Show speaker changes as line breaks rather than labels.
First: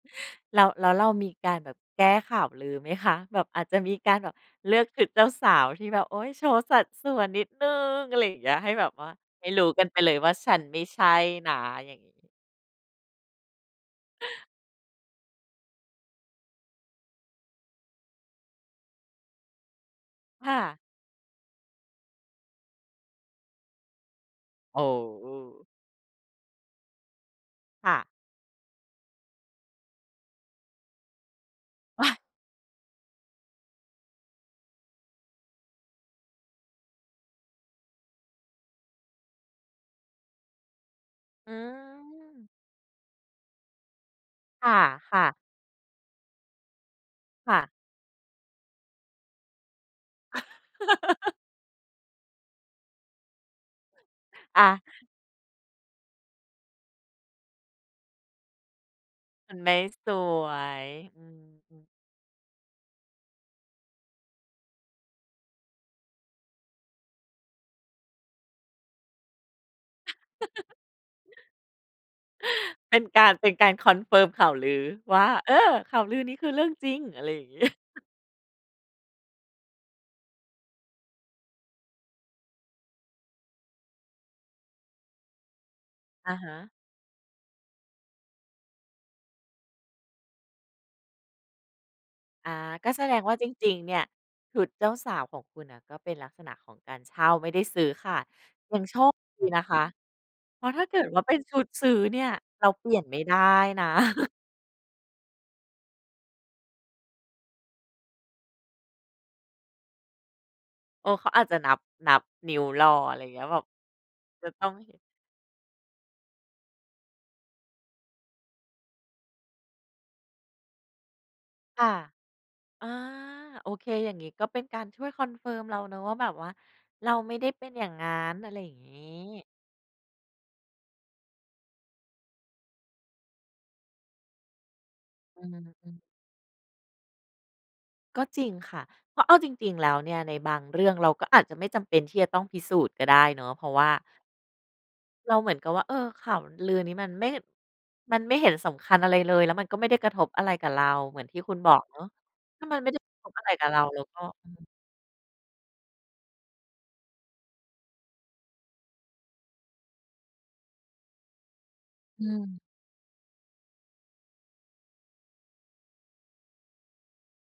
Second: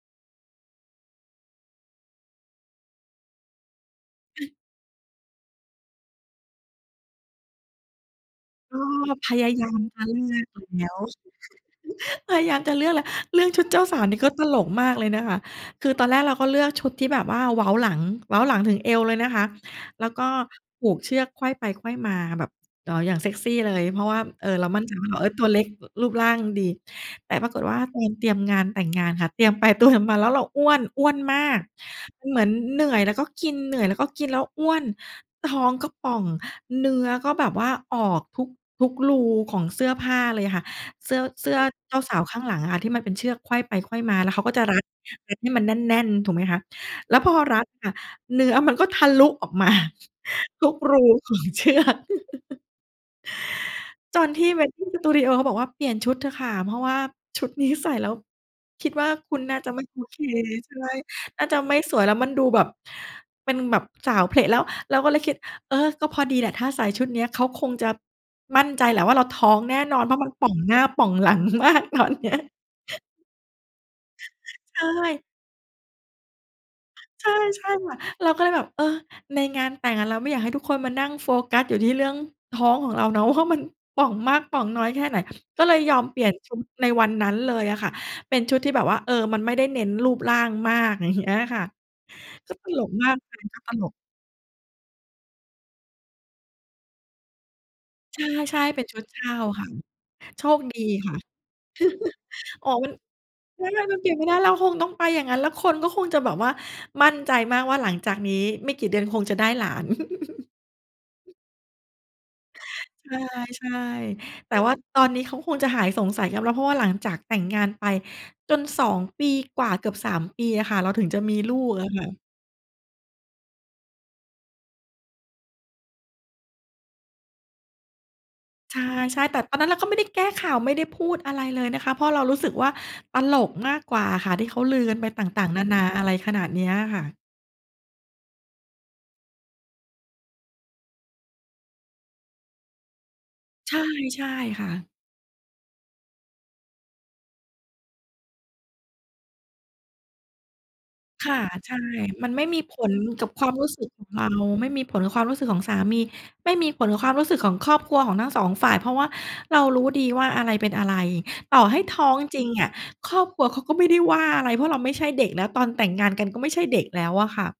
แล้ว แล้วเรามีการแบบแก้ข่าวลือไหมคะ? แบบอาจจะมีการแบบเลือกชุดเจ้าสาวที่แบบ โอ๊ย โชว์สัดส่วนนิดหนึ่ง อะไรอย่างเงี้ย ให้
ก็
แบบว่า
พ
ให
ย
้
า
ร
ย
ู้
าม
กันไป
จะ
เล
เ
ย
ลื
ว่า
อก
ฉันไม
แ
่
ล้ว
ใช่นะอย่างนี้
พยายามจะเลือกอะไร เรื่องชุดเจ้าสาวนี่ก็ตลกมากเลยนะคะ คือตอนแรกเราก็เลือกชุดที่แบบว่าเว้าหลัง เว้าหลังถึงเอวเลยนะคะ แล้วก็
ค่ะ
ผูกเชือกไขว้ไปไขว้มา แบบ อ๋อ อย่างเซกซีเลย เพราะว่า เอ่อ เรา
โ
ม
อ
ั่นใจว่า เราอะตัวเล็
้
กรูปร่างดี แต่ปรากฏว่า
ค่
ตอ
ะ
นเตรียมงานแต่งงานค่ะ เตรียมไปเตรียมมาแล้วเราอ้วน อ้วนมาก มันเหมือนเหนื่อยแล้วก็กิน เหนื่อยแล้วก็กิน แล้วอ้วน ท้องก็ป่อง เนื้อก็แบบว่าออกทุก ทุกรูของเสื้อผ้าเลยค่ะ เสื้อ เส
อ
ื
ื
้อเจ้าสาวข้
ม
างหลังอะค่ะ ที่มันเป็นเชือกไขว้ไปไขว้มา แล้วเขาก็จะ
ค
ร
่
ั
ะ
ด
ค่
ร
ะ
ัดให้มันแน่น ๆ ถูกไหมคะ แล้วพอ
ค่
รัด
ะ
ค่ะ เนื้อมันก็ทะลุออก มา ทุกรู ของ เชือก ตอนที่
อา
Wedding Studio เขาบอกว่าเปลี่ยนชุดเถอะค่ะ เพราะว่าชุดนี้ใส่แล้วคิดว่า คุณ
มั
น่
น
า
ไ
จ
ม
ะ
่
ไม่โอ
ส
เค
ว
ใช่
ย อื
น่าจะไม่
ม
สวย แล้วมันดูแบบ เป็นแบบสาวเผละแล้ว เราก็เลยคิด เออ ก็พอดีแหละ ถ้าใส่ชุดเนี้ย เขาคงจะมั่นใจแหละว่า เราท้องแน่นอน เพราะมันป่องหน้าป่องหลัง มากตอนเนี้ย
เป็นการ เป็นการ confirm ข่าวล
ใ
ื
ช
อ
่
ว่า เออ ข่าวลือนี้คือเรื่องจริง อะ
ใช
ไร
่
อย่าง น
ใ
ี
ช
้
่ค่ะ เราก็เลยแบบ เออ ในงานแต่งอะ เราไม่อยากให้ทุกคนมานั่งโฟกัสอยู่ที่เรื่องท้องของเราเนาะว่า มันป่องมากป่องน้อยแค่ไหน ก็เลยยอมเปลี่
อ
ยน
ะฮ
ชุด
ะ
ในวันนั้นเลยอะค่ะ เป็นชุดที่แบบว่า เออ มันไม่ได้เน้นรูปร่างมาก อย่าง เงี้ย ค่ะ
อ
ก
า
็ตล
ก็
ก
แส
มา
ด
ก
งว
เ
่
ด
า
ิ
จ
นก็ต
ริง
ล
ๆ เ
ก
นี่ย ชุดเจ้าสาวของคุณน่ะ ก็เป็นลักษณะของการเช่าไม่ได้ซื้อค่
ใ
ะ
ช่
ย
ๆ เป
ั
็
ง
นช
โช
ุด
ค
เช่า
ดีน
ค่
ะ
ะ
คะ
โชค
เพราะ
ดี
ถ้าเกิ
ค
ด
่ะ
ว่าเป็นชุดซื้อเนี่ยเ
อ
ร
๋
า
อ
เ
ม
ป
ั
ล
น
ี่ยนไม่ได้
ถ้
น
า
ะ
มันเปลี่ยนไม่ได้เราคงต้องไปอย่างงั้น แล้วคนก็คงจะแบบว่ามั่นใจมากว่าหลังจากนี้ไม่กี่เดือนคงจะได้หลาน
เออ เขาอาจจะนับ นับนิ้วรอ
ใ
อะไรเงี้ย แบบ
ช่
จ
ๆ
ะ
แต่
ต้
ว
อ
่
ง
า
เห็
ต
น
อนนี้เขาคงจะหายสงสัยกันแล้ว เพราะว่าหลังจากแต่งงานไปจน 2 ปีกว่าเกือบ 3 ปีอะค่ะ เราถึงจะมีลูก
ค
อ
่
ะ
ะ
ค่ะ
อา โอเค อย่างนี้ก็เป็นการช่วย confirm เราเนาะ ว่าแบบว่าเราไม่ได้เป็นอย่างงั้น อะไรอย่
ใ
างงี
ช่ ๆ แต่
้
ตอนนั้นเราก็ไม่ได้แก้ข่าว ไม่ได้พูดอะไรเลยนะคะ เพราะเรารู้สึกว่าตลกมากกว่าค่ะ ที่เขาลือกันไปต
อ
่
ื
าง
ม
ๆ นานา
อื
อ
ม
ะไรขนาดเนี้ยค่ะ
ก็จริงค่ะ เพราะเอาจริง ๆ แล้วเนี่ยในบางเรื่องเราก็อาจจะไม่จำเป็นที่จะต้องพิสูจน์ก็ได้เนาะ เพรา
ใ
ะ
ช
ว
่
่า
ใช่ค่ะ
เราเหมือนกับว่า เออ ข่าวลือนี้มันไม่ มันไม่เห็นสำคัญอะไรเลย แล้วมันก็ไม่ได้กระทบอะไรกับเรา เหมือน
ค
ท
่
ี่
ะ
คุณบ
ใช
อ
่
กเนาะ
มันไม่ม
ถ
ี
้ามั
ผ
นไม่
ล
ได้กระท
กับ
บอ
ค
ะ
ว
ไร
าม
ก
ร
ั
ู
บ
้
เร
ส
า
ึก
เร
ข
า
อง
ก็
เรา
อืม
ไม่มีผลกับความรู้สึกของสามี ไม่มีผลกับความรู้สึกของครอบครัวของทั้ง 2 ฝ่าย เพราะว่าเรารู้ดีว่าอะไรเป็นอะไร ต่อให้ท้อง
อื
จริง
ม
อะ ครอบครัวเขาก็ไม่ได้ว่าอะไร เพราะเราไม่ใช่เด็กแล้ว ตอนแต่งงานกันก็ไม่ใช่เด็กแล้วอะค่ะ